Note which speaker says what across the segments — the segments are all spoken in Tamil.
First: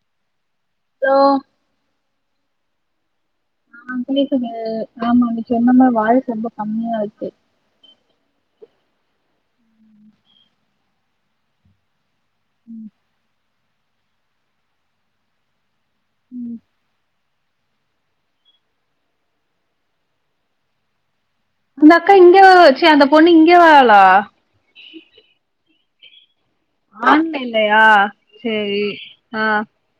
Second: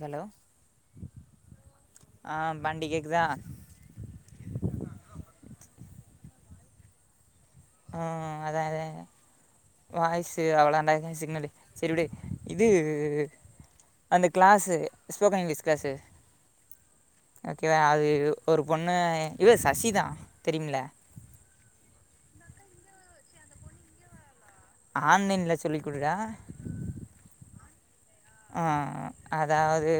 Speaker 1: ஹலோ
Speaker 2: ஹலோ
Speaker 1: ஆ பண்டி கேக்குதா
Speaker 2: ஆ கேக்குது ஆமா நீ சொன்ன மாரி வாய்ஸ் ரொம்ப கம்மியா இருக்கு
Speaker 1: ம் அதா அதா வாய்ஸ் அவ்வளவு தாண்டா சிக்னலு செரி விடு இது அந்த கிளாஸு ஸ்போக்கன் இங்கீலீஸ் கிளாஸு
Speaker 2: ம்
Speaker 1: ஓகேவா அது ஒரு பொண்ணு இவ சசிதா தெரியுமில்ல
Speaker 2: அந்த அக்கா இங்க ச்சே அந்த பொண்ணு இங்கே வரலா
Speaker 1: ஆன்லைன்ல சொல்லி கொடுறா
Speaker 2: ஆன்லைன்லயா
Speaker 1: ஆ
Speaker 2: சேரி ஆ
Speaker 1: அதாவது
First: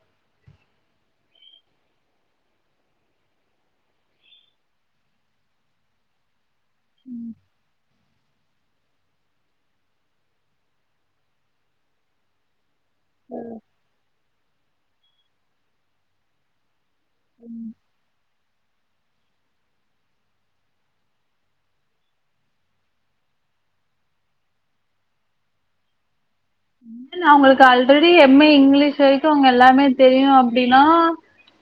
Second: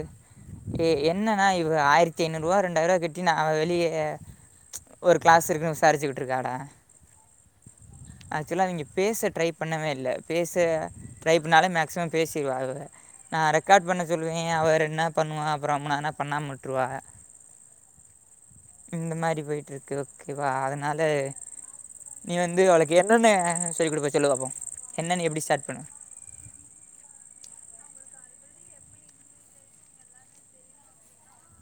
Speaker 1: ஏ என்னன்னா இவ ஆயிரத்தி ஐநூறு ரூவா ரெண்டாயிர ரூவா கட்டி நா வெளியே ஒரு கிளாஸ் இருக்குன்னு விசாரிச்சுகிட்டு இருக்கானா
Speaker 2: ம்
Speaker 1: ஆக்சுலா அவிங்க பேச ட்ரை பண்ணவே இல்ல பேச ட்ரை பண்ணாலே மேக்சிமம் பேசிருவா அவ நா ரெக்கார்ட் பண்ண சொல்லுவேன் அவ இரண் நாள் பண்ணுவா மூணாவது நா பண்ணாம விட்டுருவா இந்த மாரி போயிட்டுருக்கு ஓகேவா அதனால நீ வந்து அவளுக்கு என்னென்ன சொல்லி குடுப்ப சொல்லு பாப்போ என்னென்ன எப்டி ஸ்டார்ட் பண்
Speaker 2: நா அவுங்களுக்கு ஆல்ரெடி எம் ஏ இங்கிலீஷ் வரைக்கு அவுங்க எல்லாமே தெரியு அப்டினா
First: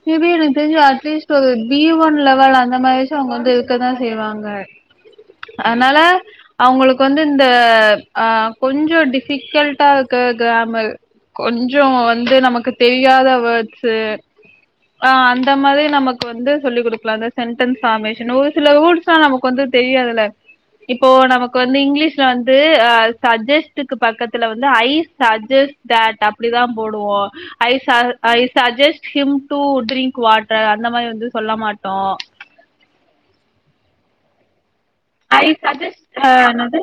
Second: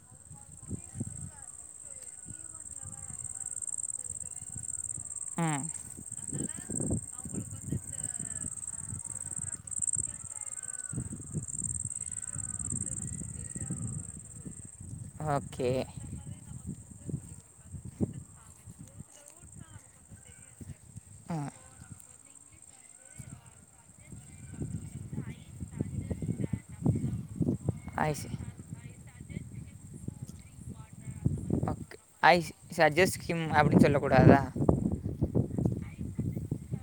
Speaker 2: மேபி எனக்கு தெரிஞ்சு அட்லீஸ்ட் ஒரு பி ஒன் லெவல் அந்த மாரியாச்சு அவுங்க வந்து இருக்கதா செய்வாங்க
Speaker 1: ம்
Speaker 2: அனால அவுங்களுக்கு வந்து இந்த அ கொஞ்சோ டிஃபிகல்ட் டா இருக்க கிராமர் கொஞ்சோ வந்து நமக்கு தெரியாத வேர்ட்ஸ்சு அ அந்த
Speaker 1: ஓகே
Speaker 2: மாரி நமக் கு வந்து சொல்லி் குடுக்கலாந்தா சென்டன்ஸ் ஃபார்மேஷன் ஒரு சில வேர்ட்ஸ்லா நமக்கு வந்து தெரியாதில்ல இப்போ
Speaker 1: ம்
Speaker 2: நமக்கு வந்து இங்கிலீஷ்ல வந்து அ சஜஸ்ட்டுக்கு பக்கத்துல வந்து ஐ சஜஸ்ட் தட் அப்டிதா போடுவோ ice ice suggest him to drink water அந்த மாரி வந்து சொல்ல
Speaker 1: ஓகே
Speaker 2: மாட்டோ
Speaker 1: ஐஸ் சஜெஸ் கிம் அப்டி சொல்ல கூடாதா
Speaker 2: ஐ சஜஸ்ட் அ என்னது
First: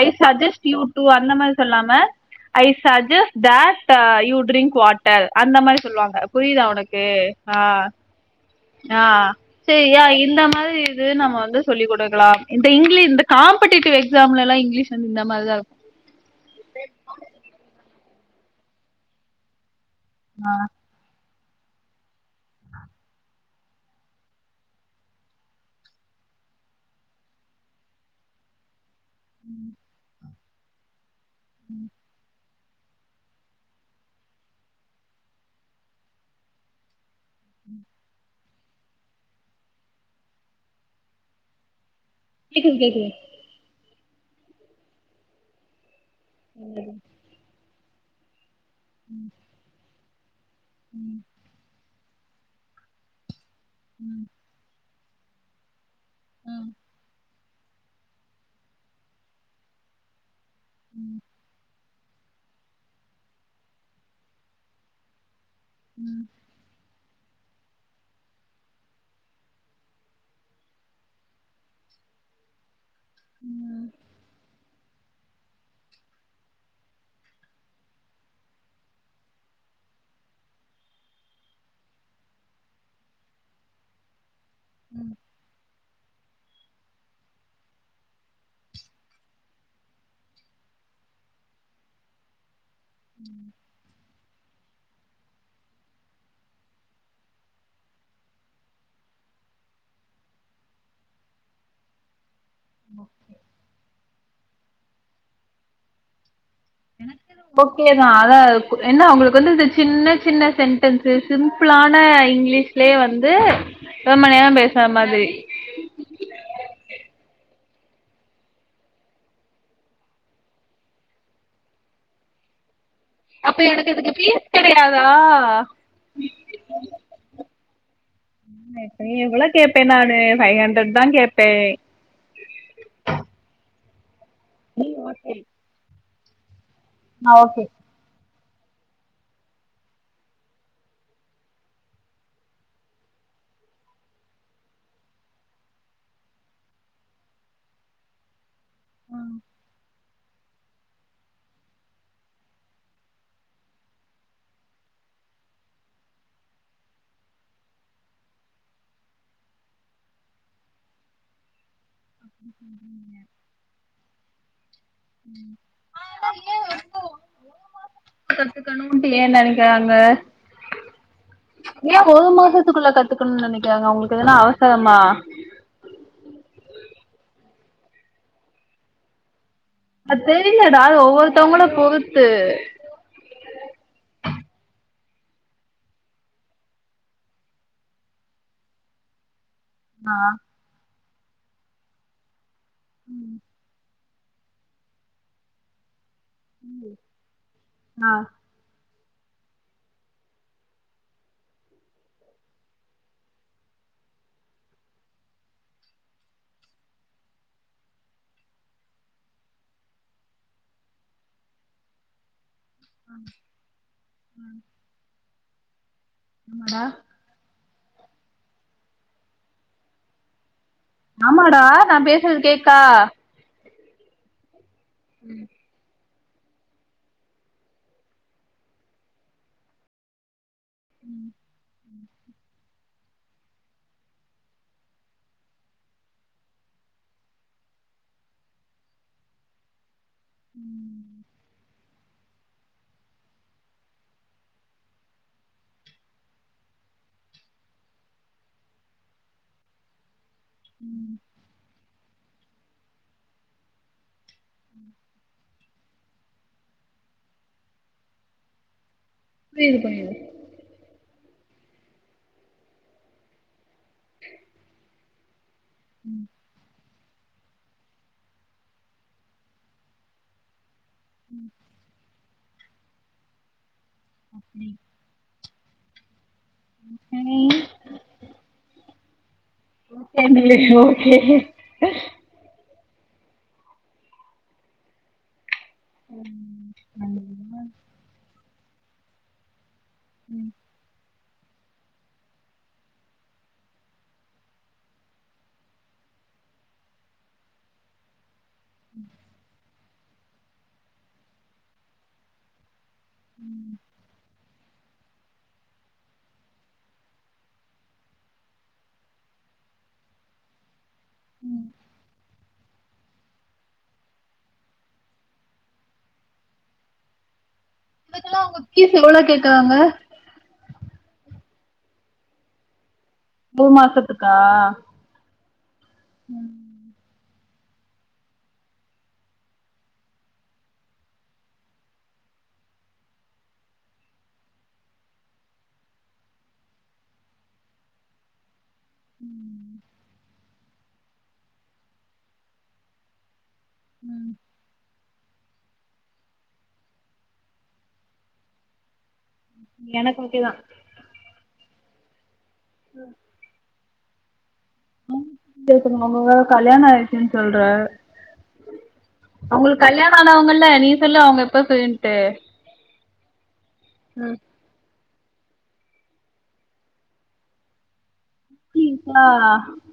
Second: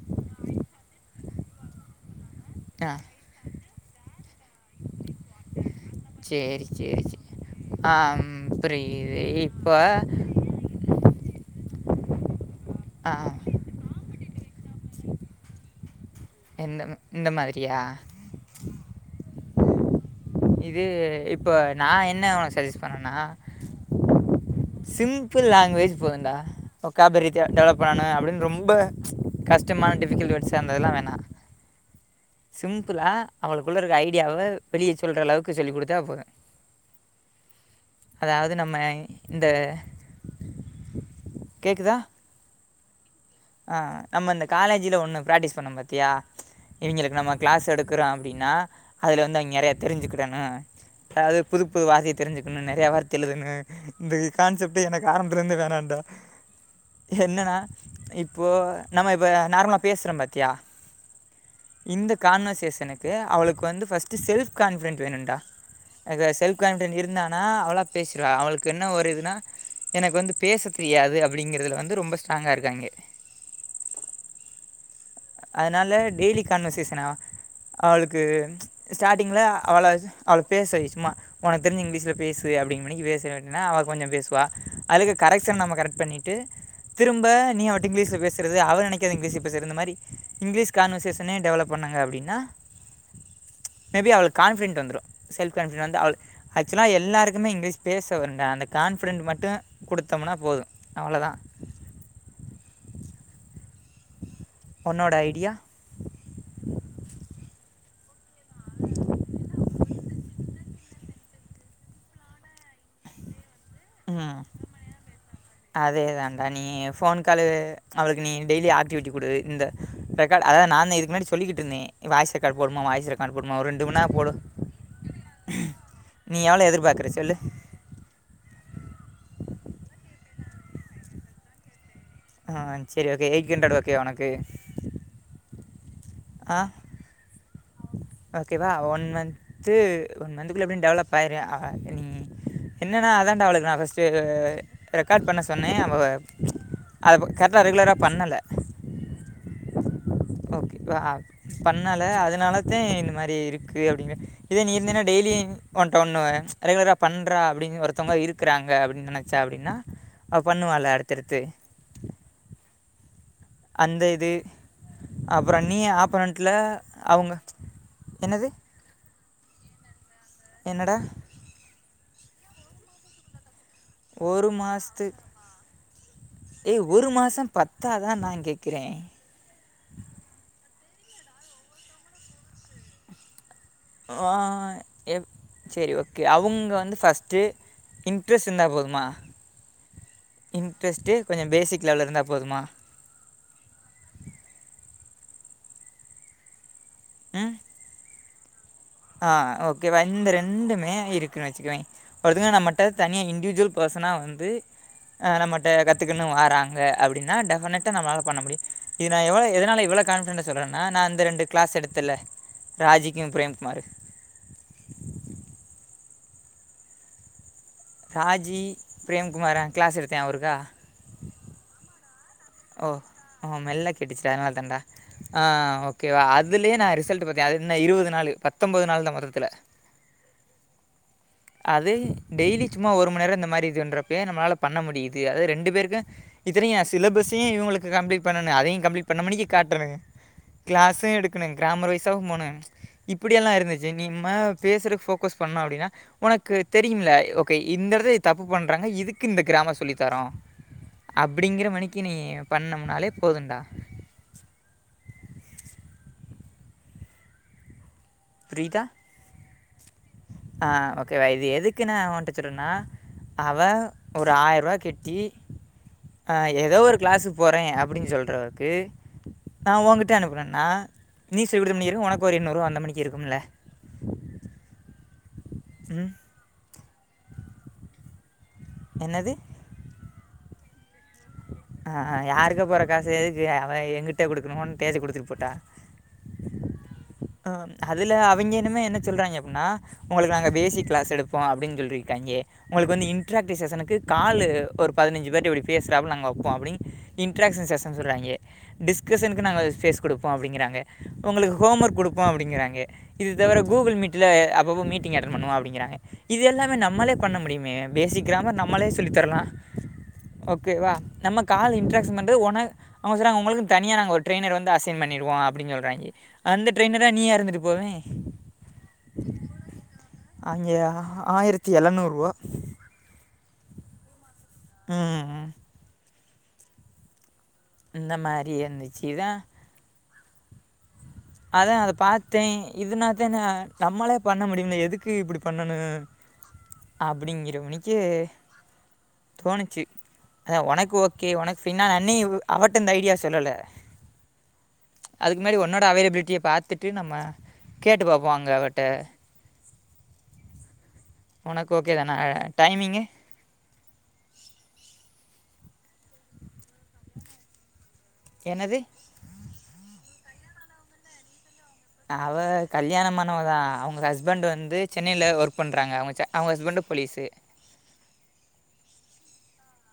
Speaker 2: ஐ சஜஸ்ட் யூ டூ அந்த மாரி சொல்லாம I
Speaker 1: ah
Speaker 2: suggest that you drink water அந்த மாரி சொல்லுவாங்க புரிதா
Speaker 1: சரி
Speaker 2: உனக்கு
Speaker 1: சரி சரி
Speaker 2: ஆ ஆ
Speaker 1: புரியுது இப்போ
Speaker 2: சேரியா இந்த மாரி இது நம்ம வந்து சொல்லி குடுக்கலாம் இந்த இங்கிலி
Speaker 1: ஆ
Speaker 2: இந்த காம்படிடிவ் எக்ஸாம்லல்லா இங்கிலீஷ் வந்து இந்த மாரிதா இருக்கு
Speaker 1: என்ன இந்த மாரியா இது இப்ப நா என்ன உனக்கு சஜஸ்ட் பண்னா சிம்பிள் லேங்வேஜ் போதுன்டா ஒக்காபரீ டெவலப் பண்ணணு அப்டின்னு ரொம்ப கஷ்டமான டிஃபிகல்ட் வேர்ட்ஸ் அந்த இதெல்லா வேணா சிம்பிளா அவளுக்குள்ள இருக்க ஐடியாவை வெளிய சொல்ற அளவுக்கு சொல்லி குடுத்தா போது அதாவது நம்ம இந்த கேக்குதா
Speaker 2: கேக்குது கேக்குது
Speaker 1: அ நம்ம இந்த காலேஜ்ல ஒண்ணு பிராக்டிஸ் பண்ணோம் பாத்தியா இவிங்களுக்கு நம்ம கிளாஸ் எடுக்குறோ அப்டினா அதில வந்து அவிங்க நெறையா தெரிஞ்சிக்கிடணு அதாவது புது புது வர்த்தைய தெரிஞ்சுக்கணு நெறைய வர்த்தய எழுதணு இந்த கான்செப்ட்டெ எனக்கு ஆரம்பத்துல இருந்தே வேணாண்டா என்னனா இப்போ நம்ம இப்ப நார்மலா பேசுறம் பாத்தியா
Speaker 2: ம்
Speaker 1: இந்த கான்வர்சேஷனுக்கு அவுளுக்கு வந்து ஃபர்ஸ்ட் செல்ஃப் கான்ஃபிடென்ட் வேணுன்டா செல்ஃப் உக்காந்ட்டு இருந்தானா அவளா பேசிறுவா அவுளுக்கு என்ன ஒரு இதுனா எனக்கு வந்து பேசத் தெரியாது அப்டிங்கறதுல வந்து ரொம்ப ஸ்ட்ராங்கா இருக்காங்க
Speaker 2: ம்
Speaker 1: அதனால டெய்லி கான்வர்சேஷனா அவுளுக்கு ஸ்டார்டிங்ல அவள அவள பேச வை சும்மா உனக்கு தெரிஞ்ச இங்கிலீஷ்ல பேசு அப்டிங்மேனிக்கு பேச விட்னா அவ கொஞ்சோ பேசுவா அதுல கரக்க்ஷன் நம்ம கரெ பண்ணிட்டு திரும்ப நீ அவட்ட இங்கிலீஷ்ல பேசறது அவ நெனைக்காத இங்கிலீஷ்ல பேசறது இந்த மாரி இங்க்லீஷ் கான்வசேஷனே டெவலப் பண்ணுங்க அப்டினா
Speaker 2: ம்
Speaker 1: மேபி அவுளுக் கான்ஃபிடன்ட் வந்துரு செல்ஃப் கான்ஃபிட வந்து அவுளு ஆக்சுலா எல்லாருக்குமே இங்க்லீஷ் பேச வருண்டா அந்த கான்பிஃடென்ட் மட்டு குடுத்தோமனா போது அவ்ளதா
Speaker 2: ஓகே
Speaker 1: உன்னோட ஐடியா
Speaker 2: ஓகேதா அதா கு என்ன அவுங்குளுக்கு வந்து இது சின்ன சின்ன சென்டென்ஸு சிம்பிளான இங்க்லீஷ் ளே வந்து ரொம்ப நேரோ பேசுற மாதிரி
Speaker 1: அதே தாண்டா நீ ஃபோன் காலு அவுளுக்கு நீ டெய்லி ஆக்டிவிட்டி குடு இந்த ரெக்காட் அதா நானு இதுக்கு முன்னாடி சொல்லிகிட்டுருந்தே வாய்ஸ் ரெக்காட் போடுமா வாய்ஸ் ரெக் அனுப்வுட்மா
Speaker 2: அப்ப
Speaker 1: ஒரு ரெண்டு
Speaker 2: எனக்கு
Speaker 1: மண் நேரோ
Speaker 2: இதுக்கு
Speaker 1: போடு
Speaker 2: ஃபீஸ் கெடையாதா
Speaker 1: நீ எவ்ள எதிர்பாக்குற சொல்லு
Speaker 2: எ எவ்வளோ கேப்பே நானு ஃபை ஹண்ட்ரட் தா கேப்பே
Speaker 1: ஆ சேரி ஓகே எயிட் ஹண்ட்ரட் ஓகேவா உனக்கு
Speaker 2: [unintelligible]
Speaker 1: ஆ
Speaker 2: ஆ ஓகே
Speaker 1: ஓகேவா ஒன் மன்த்து ஒன் மன்த்க்குள்ள எப்டியு டெவலப் ஆயிரு அ நீ என்னன்னா அதான்டா அவளுக்கு நா பஸ்ட்டு ரெக்காட் பண்ண சொன்னே அவ அதப்ப கர்ட்டா ரெகுலரா பண்ணலா
Speaker 2: ஆ
Speaker 1: ஓகே உ அ பண்ணல அதனாலத்தே இந்த மாரி இருக்கு அப்டிவே இதே நீ இருந்தினா டெய்லி உன்ட ஒண்ணு அ ரெகுலரா பண்ற அப்டினு ஒருத்தவங்க இரு க்கறாங்க அப்புடின் நெனச்சா அபுடினா அவ பண்ணுவால்ல அடுத்தடுத்து
Speaker 2: அப்டி சொல்றீங்க
Speaker 1: அந்த இது அப்புற நீ ஆப்போனன்ட்லா அவுங்க என்னது
Speaker 2: க்கணுட்டு ஏ நெனைக்கறாங்க
Speaker 1: என்னடா
Speaker 2: ஏ ஒரு மாசத்துக்குள்ள கத்துக்கணுன் நினைக்கிறாங்க அவுங்களுக்கு எதுனா அவசரமா
Speaker 1: ஏ ஒரு மாசோ பத்தாதா நா கேக்குறே
Speaker 2: அத் தெரிலடா அது ஒவ்வொருத்தவங்கள பொருத்து
Speaker 1: ஆ எவ் செரி ஓகே அவுங்க வந்து ஃபஸ்ட்டு இன்ட்ரெஸ் இந்தா போதுமா
Speaker 2: ஆ
Speaker 1: இன்ட்ரெஸ்ட்டு கொஞ்சோ பேசிக் லெவல்ல இருந்தா போதுமா
Speaker 2: ம் ம்
Speaker 1: ம்
Speaker 2: ஆ
Speaker 1: ஆ ஓகே ரண்டு ரெண்டுமே இருக்குனு வெச்சுக்குவே ஃபர்தரா நம்மட்ட தனியா இன்ட்யூஜ்வல் பேசனா வந்து ஆ நம்மகிட்ட கத்துக்கன்னு வாராங்க அப்டினா டெஃபனட்டா நம்மளால பண்ண முடியு இது நா எவ்வளோ எதனால இவ்வளோ கான்ஃப்டெண்டா சொல்றேன்னா நா இந்த ரெண்டு க்ளாஸ் எடுத்தல்ல ராஜிக்கு பிரேம் குமாரு
Speaker 2: ம் ஆமாடா
Speaker 1: ராஜி பிரேம்குமார கிளாஸ் எடுத்தே அவருக்கா
Speaker 2: ஆமாடா நா பேசுறது கேக்
Speaker 1: ஓ ஹா மெல்ல கேட்டுச்சுடா அதனால தான்டா ஆஹ் ஓ கேவா அதுலே நா ரிசல்ட் பார்த்தே அது என்ன இருபது நாளு பத்தொம்பது நாள்தா மொத்தத்துல
Speaker 2: ம்
Speaker 1: அது டெய்லி சும்மா ஒரு மண் நேரோ இந்த மாரி இது பண்றப்பவே நம்மளால பண்ண முடியுது அதாவது ரெண்டு பேருக்கு இத்தனையு எ சிலபஸ்ஸையு இவங்களுக்கு கம்ப்ளீட் பண்ணணு அதையு கம்ப்ளீட் பண்ண மேனுக்கி காட்டுறனுங்க கிளாஸு எடுக்கணு கிராமர் வைஸாவு போணு இப்புடியெல்லா இருந்துச்சி இனிமா பேசுறக்கு போக்கஸ் பண்ணோ அப்டினா உனக்கு தெரியும்ல ஓகே இந்த இடத்துலா தப்பு பண்றாங்க இதுக்கு இந்த கிராமர் சொல்லி தரோ அப்படிங்கிற மனிக்கு நீ பண்ணம்ணாலே போதுன்டா புரியுதா
Speaker 2: புரியுது புரியுது
Speaker 1: ஆ ஓகேவ இது எதுக்கு நா உன்ட சொல்ரான அவ ஒரு ஆயிர் ரூபா கெட் டி
Speaker 2: ம்
Speaker 1: ஆ ஏதோ ஒரு கிளாஸுக்கு போறே அப்டின் சொல்றவக்கு நா உங்கிட்டயே அனுப்பணுன்னா நீ செவிட்ருமனியாயிரு உனக்கு ஒரு எண்ணூருபா வந்ந மெணிக்கு இருக்கும்ல
Speaker 2: அப்டி
Speaker 1: ம்
Speaker 2: யானே
Speaker 1: ன்னாது
Speaker 2: [unintelligible] ஓகே
Speaker 1: அக்ஹ யாருக்கோ போற காசு எதுக்கு அவ எங்கிட்டே குடுக்கணு தேதி குடுத்துட்டு பூட்டா அஹ் அதுல அவிய்ங்க என்னுமே என்ன சொல்றாய்ங்க அப்டினா உங்களுக்கு நாங்க பேசிக் கிளாஸ் எடுப்போ அப்டின் சொல்லிருக்காய்ங்கே உங்களுக்கு வந்து இன்டராக்டிஷசனுக்கு காலு ஒரு பதினஞ்சு பேர்ட இப்டி பேசறாப்ப நாங்க வெப் போ அப்டின் இடராக்ஷன் செஷன் சொல்றாய்ங்கே டிஸ்கஷனுக்கு நாங்க பேஸ் குடுப்போ அப்டிங்கிறாங்க உங்களுக்கு ஹோம் ஒர்க் குடுப்போம் அப்டிங்கிறாங்க இது தவிர கூகுள் மீட்ல அப் போ மீட்டிங் அட்டன் பண்ணுவோ அப்டிங்கிறாங்க இது எல்லாமே நம்மளே பண்ண முடிமே பேசிக் கிராமர் நம்மளே சொல்லி தரலா ஓகேவா நம்ம கால் இன்ட்ராகஷன் பண்றது வொன அவ்ங்க சொறாங்க உங்களுக்கு தனியா நாங்க ஒரு ட்ரைனர வந்து அசைன் பண்ணிடுவோ அப்டின் சொல்றாய்ங்கே அந்த ட்ரெயினரா நீயா இருந்துட்டு போவே
Speaker 2: இதுக்கெல்லா அவங்க ஃபீஸ் எவ்ளோ கேக்கறாங்க
Speaker 1: அங்கே ஆயிரத்தி எழநூறு ரூவா
Speaker 2: மூணு மாசத்துக்கா
Speaker 1: அஹ
Speaker 2: ம்
Speaker 1: இந்த மாரி வந்துச்சி இதான் அதா அத பாத்தே இதனாத்தா நா நம்மளே பண்ண முடியும்ல எதுக்கு இப்டி பண்ணனு அப்டிங்கிற மெனிக்கு தோணுச்சு உனக்கு ஓகே உனக்கு பின்னா நன்னி அவட்ட இந்த ஐடியா சொல்லல
Speaker 2: ம்
Speaker 1: அதுக்கு முன்னாடி ஒன்னா அவேப்லிட்டிய பாத்துட்டு நம்ம கேட்டு பாப்போ அங்க அவட்ட
Speaker 2: எனக்கு ஓகேதா
Speaker 1: ஒனக்கு ஓகே தான டைமிங்கு
Speaker 2: ம் பேசுங்க உங்களுக் வேற கல்யாணோ ஆயிச்சுன்னு சொல்ற
Speaker 1: என்னது
Speaker 2: அவங்களுக்கு கல்யாணோ ஆனவங்கல்ல நீ சொல்ல அவங்க எப்ப செய்
Speaker 1: அவ கல்யாணம் ஆனவ தா அவங்க ஹஸ்பண்ட் வந்து சென்னைல ஒர்க் பண்றாங்க அவங்க அவங்க ஹஸ்பண்டு போலீசு
Speaker 2: போலீஸா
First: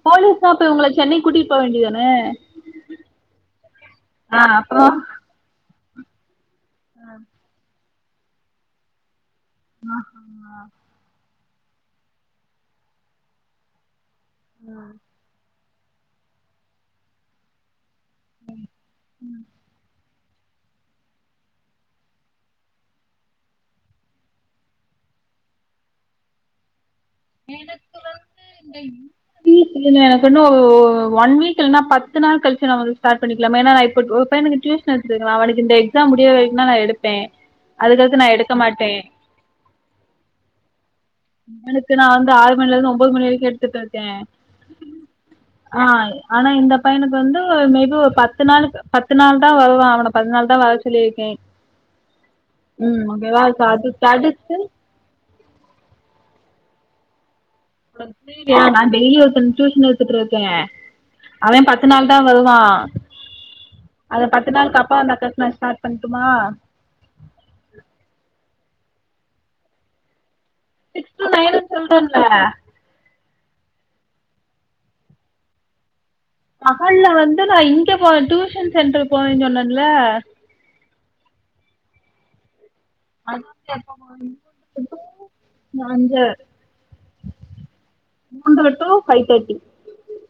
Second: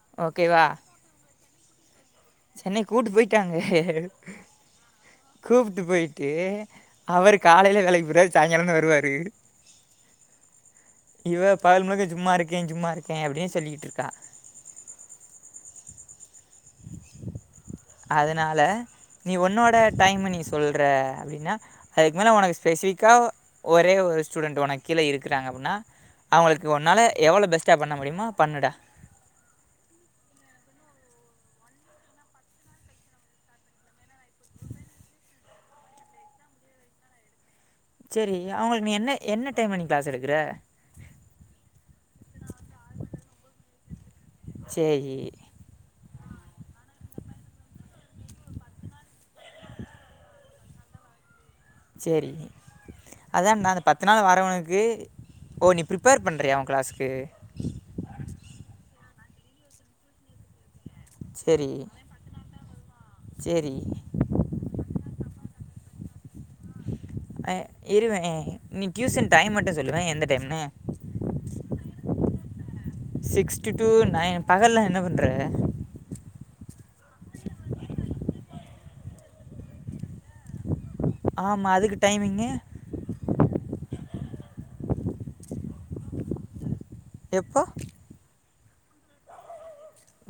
Speaker 2: போலீஸ்னா
Speaker 1: ஓகேவா
Speaker 2: அப்ப இவங்கள சென்னைக்கு கூட்டிட்டு போ வேண்டிய தான
Speaker 1: சென்னை கூப்ட்டு போய்ட்டாங்க
Speaker 2: அப்றோ
Speaker 1: கூப்ட்டு போய்ட்டு அவர் காலைல வேலைக்கு போய்ருவாரு சாய்ங்காலோ தா வருவாரு
Speaker 2: ஆ ஆ
Speaker 1: இவ பகல் முழுக்க சும்மா இருக்கே சும்மா இருக்கேன் அப்டியே சொல்லிட்ருக்கா
Speaker 2: ம்
Speaker 1: அதனால நீ உன்னோட டைமு நீ சொல்ற அப்டின்னா அதுக்கு மேலே உனக்கு ஸ்பெசிஃபிக்காக ஒரே ஒரு ஸ்டூடெண்ட் உனக்கு கீழே இருக்கிறாங்க அப்டின்னா அவங்களுக்கு உன்னால எவ்வளோ பெஸ்ட்டா பண்ண முடிமோ பண்ணுடா
Speaker 2: ப்ளீஸ் நீங்க எனக்கு இன்னு ஒன் வீக் இல்லன்னா பத்து நாள் கழிச்சு நா வந்து ஸ்டாட் பண்ணிக்கலாமா ஏன்னா நா இப்ப ஒரு பையனுக்கு டியூஷன் எடுத்துட்டு இருக்க அவனுக்கு இந்த எக்ஸாம் முடிய வரைக்குக தா நா எடுப்பே அதுக்கடுத்து நா
Speaker 1: சேரி
Speaker 2: எடுக்க
Speaker 1: அவங்களுக்கு
Speaker 2: மாட்டே
Speaker 1: நீ என்ன என்ன டைமா நீ க்ளஸ் எடுக்குற
Speaker 2: அவனுக்கு நா வந்து ஆறு மணில இருந்து ஒம்போது மணி வரைக்கு எடுத்துட்டு இருக்க
Speaker 1: செரி
Speaker 2: ஆ ஆனா இந்த பையனுக்கு வந்து மேபி ஒரு பத்து நாள் பத்து நாள் தா வருவா அவன பத்து நாள் தா வர சொல்லிருக்கே
Speaker 1: சேரி அதா அந்த
Speaker 2: அது
Speaker 1: பத்து நாள்
Speaker 2: தடுத்து
Speaker 1: வரவனுக்கு ஓ நீ ப்ரிப்பேர் பண்றியா உ க்ளஸ்க்கு
Speaker 2: உனக்கு புரியலையா நா டெய்லி ஒருத்னுக்கு டியூஷன் எடுத்துட்டு இருக்க அவ
Speaker 1: சரி
Speaker 2: பத்து நாள் தா வருவா
Speaker 1: சரி
Speaker 2: அந்த பத்து நாள்க்கு அப்றோ அந்த அக்காக்கு நா ஸ்டார்ட் பண்ட்டுமா
Speaker 1: அ இருவே நீ டியூசன் டைம் மட்டு சொல்லுவே எந்த டைம்னு
Speaker 2: சிக்ஸ் டு நைன்னு சொல்றன்ல
Speaker 1: சிக்ஸ்ட்டு நயன் பகல்லா என்ன பண்ற
Speaker 2: பகல்ல வந்து நா இங்க போவ டியூஷன் சென்ட்ர் போவேன் சொன்னன்ல
Speaker 1: ஆமா அதுக்கு டைமிங்கு
Speaker 2: [inaudible] நா அந்த
Speaker 1: எப்போ
Speaker 2: மூன்ற டு ஃபை தட்டி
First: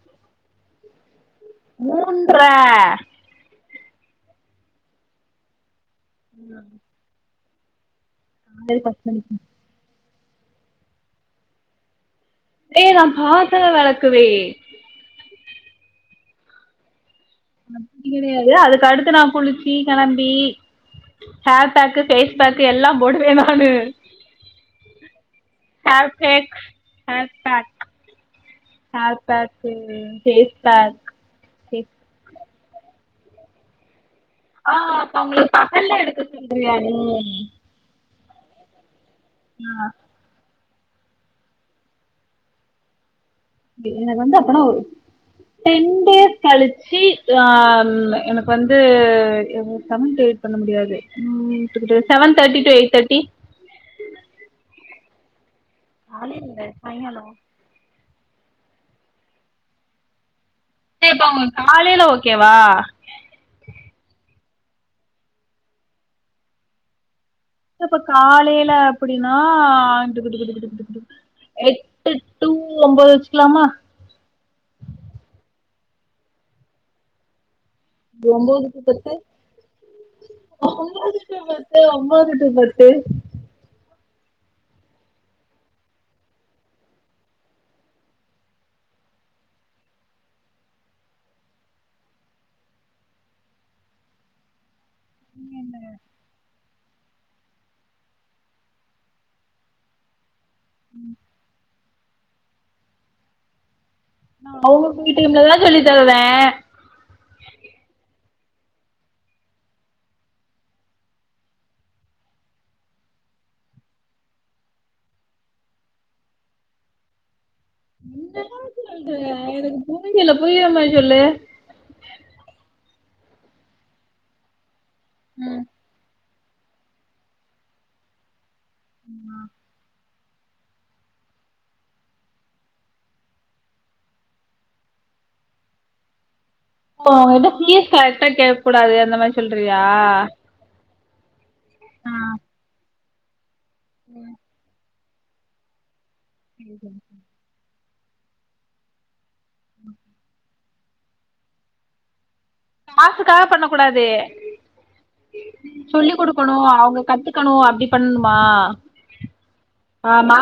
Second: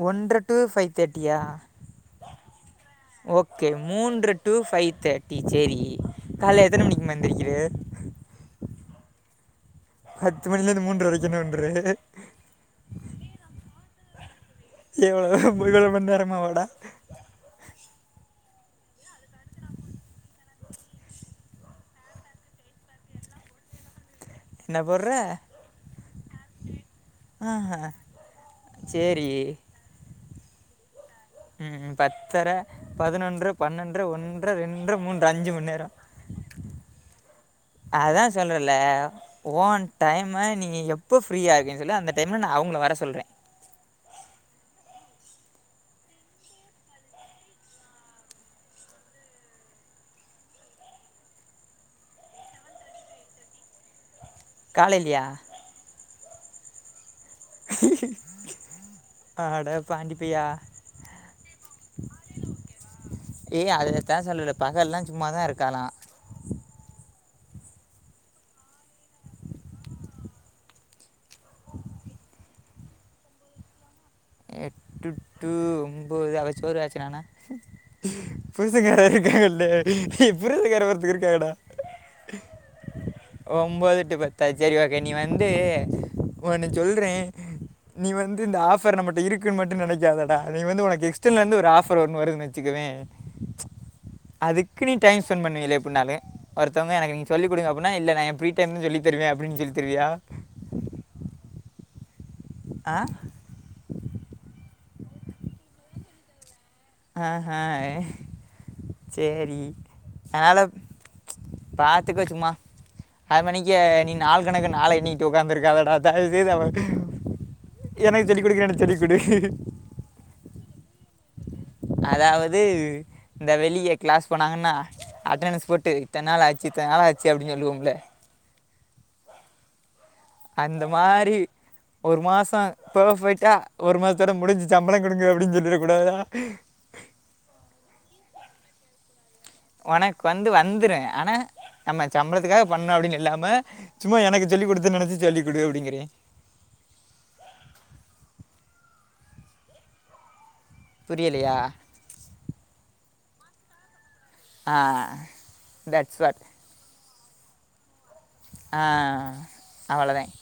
Speaker 1: ஒன்ற டு ஃபைவ் தட்டியா
Speaker 2: மூன்ற
Speaker 1: ஓகே மூன்ற டு ஃபைவ் தட்டி சேரி கால்ல எத்தன மணிக்கிமா எந்திரிக்குற
Speaker 2: காலைல பத்து மணிக்கி
Speaker 1: பத்து மணிலேந்து மூன்ற வரைக்கு என்ன பன்ற
Speaker 2: ஏ நா பாத்தரோ வெளக்குவே
Speaker 1: எவ்வளோ நேரோ [unintelligible] மணி நேரமாவாடா
Speaker 2: அப்படி கெடையாது அதுக்கு அடுத்து நா குளிச்சி கெளம்பி ஹேர் பேக்கு ஃபேஸ் பேக்கு எல்லா போடுவ நானு
Speaker 1: என்ன போடுற
Speaker 2: ஹேர் பேக்ஸ் ஹேர் பேக்
Speaker 1: ஆஹா
Speaker 2: ஹேர்
Speaker 1: சரி
Speaker 2: பேக்கு ஃபேஸ் பேக்
Speaker 1: ம் பத்தர பதினொன்ற பன்னன்ற ஒன்
Speaker 2: அ அப்ப அவுங்களுக் பகல்ல எடுக்க சொல்றியா நீ
Speaker 1: அதா சொல்றல ஓ
Speaker 2: சொன்னா
Speaker 1: டையம் ம்மாரிநீங்க எப்போ ஃரீயா இருக்கேன் சொல்லு அந்த டைம்ல நா அவுங்கள வர சொல்றே
Speaker 2: எ எனக் வந்து அப்பனா ஒரு டென் டேஸ் கழுச்சு ஆ எனக்கு வந்து எவ்ளோ சம் டேட் பண்ண முடியாது ம் குடு குடு சவன் தாட்டி டூ எய்ட் தாட்டி
Speaker 1: காலேலியா
Speaker 2: காலேல இல்ல சாய்ங்காலோ
Speaker 1: அட பாண்டி பையா
Speaker 2: ஏ இப்ப அவுங்க காலேல ஓகேவா
Speaker 1: ஏ அததா சொல்லுவல பகல்லா சும்மாதா இருக்காளா
Speaker 2: இப்ப காலேல அப்டினா குடு குடு குடு குடு குடு எட்டு டூ இல்ல ஒம்போது வச்சுக்கலாமா
Speaker 1: எட்டு டூ ஒம்போது அவ சோறு ஆச்சு நானா புருசங்காரே இருக்காங்கல்ல ஏ புருசங்காரே ஒருத்தே இருக்காங்கடா ஒம்போது டூ பத்தா சேரி ஓக்கே நீ வந்து ஒன்னு சொல்றே நீ வந்து இந்த ஆஃப் பர் நமட்ட இருக்குன் மட்டு நெனைக்காதடா நீ வந்து ஒனக்கு எக்ஸ்ட்டன்லருந்து ஒரு ஆஃபர் ஒன்னு வருதுன் வச்சுக்கவே அதுக்கு நீ டைம் ஸ்பென்ட் பண்ணுவேல எப்பின்னாலு ஒருத்தவங்க எனக்கு நீங்க சொல்லி குடுங்க அப்டினா இல்ல நா எ ஃப்ரீ டைம்ல சொல்லிதருவே அப்டின் சொல்லிதருவியா
Speaker 2: ம்
Speaker 1: அ
Speaker 2: அவுங்க ஃப்ரீ டைம்லதா சொல்லி தருவே
Speaker 1: ஆ ஹ சேரி ஆளப் பாத்துக்க சும்மா ஆறு மணிக்கே நீ நாள் கணக்கு நாள எண்ணிக்கிட்டு உக்காந்துருக்காதடா தயவு செய்து அவ எனக்கு சொல்லி குடுக்குறேனா சொல்லி குடு
Speaker 2: புருஞ்சில புரியிற மாரி சொல்லு
Speaker 1: அதாவது இந்த வெளிய கிளாஸ் போனாங்கன்னா அட்டனன்ஸ் போட்டு இத்தன நாள் ஆச்சு இத்தன நாள் ஆச்சு அப்டின் சொல்லுவோம்ல
Speaker 2: உம்மா
Speaker 1: அந்த மாரி ஒரு மாசோ பெர்ஃபெக்ட்டா ஒரு மாசத்தோட முடுஞ்சு சம்பளொ குடுங்க அப்டின் சொல்லிட கூடாதுடா
Speaker 2: இப்போ அவுங்க பீஸ் கரெக்டா கேக்க கூடாது அந்த மாரி சொல்றியா
Speaker 1: ஒனக் வந்து வந்துரு ஆனா நம்ம சம்பளத்துக்காக பண்னோ அப்டின் இல்லாம சும்மா எனக்கு சொல்லிக் குடுத்தேன் நெனச்சு சொல்லிக்குடு அப்பிடிங்கிரே
Speaker 2: [unintelligible]
Speaker 1: புரியலையா
Speaker 2: காசுக்காக பண்ண கூடாது
Speaker 1: ஆ
Speaker 2: சொல்லி்
Speaker 1: தட்ஸ் வாட்
Speaker 2: குடுக்கணு அவுங்க கத்து கணு அப்டி பண்ணனுமா
Speaker 1: ஆ
Speaker 2: ஆ
Speaker 1: அவ்வளோதான்
Speaker 2: மா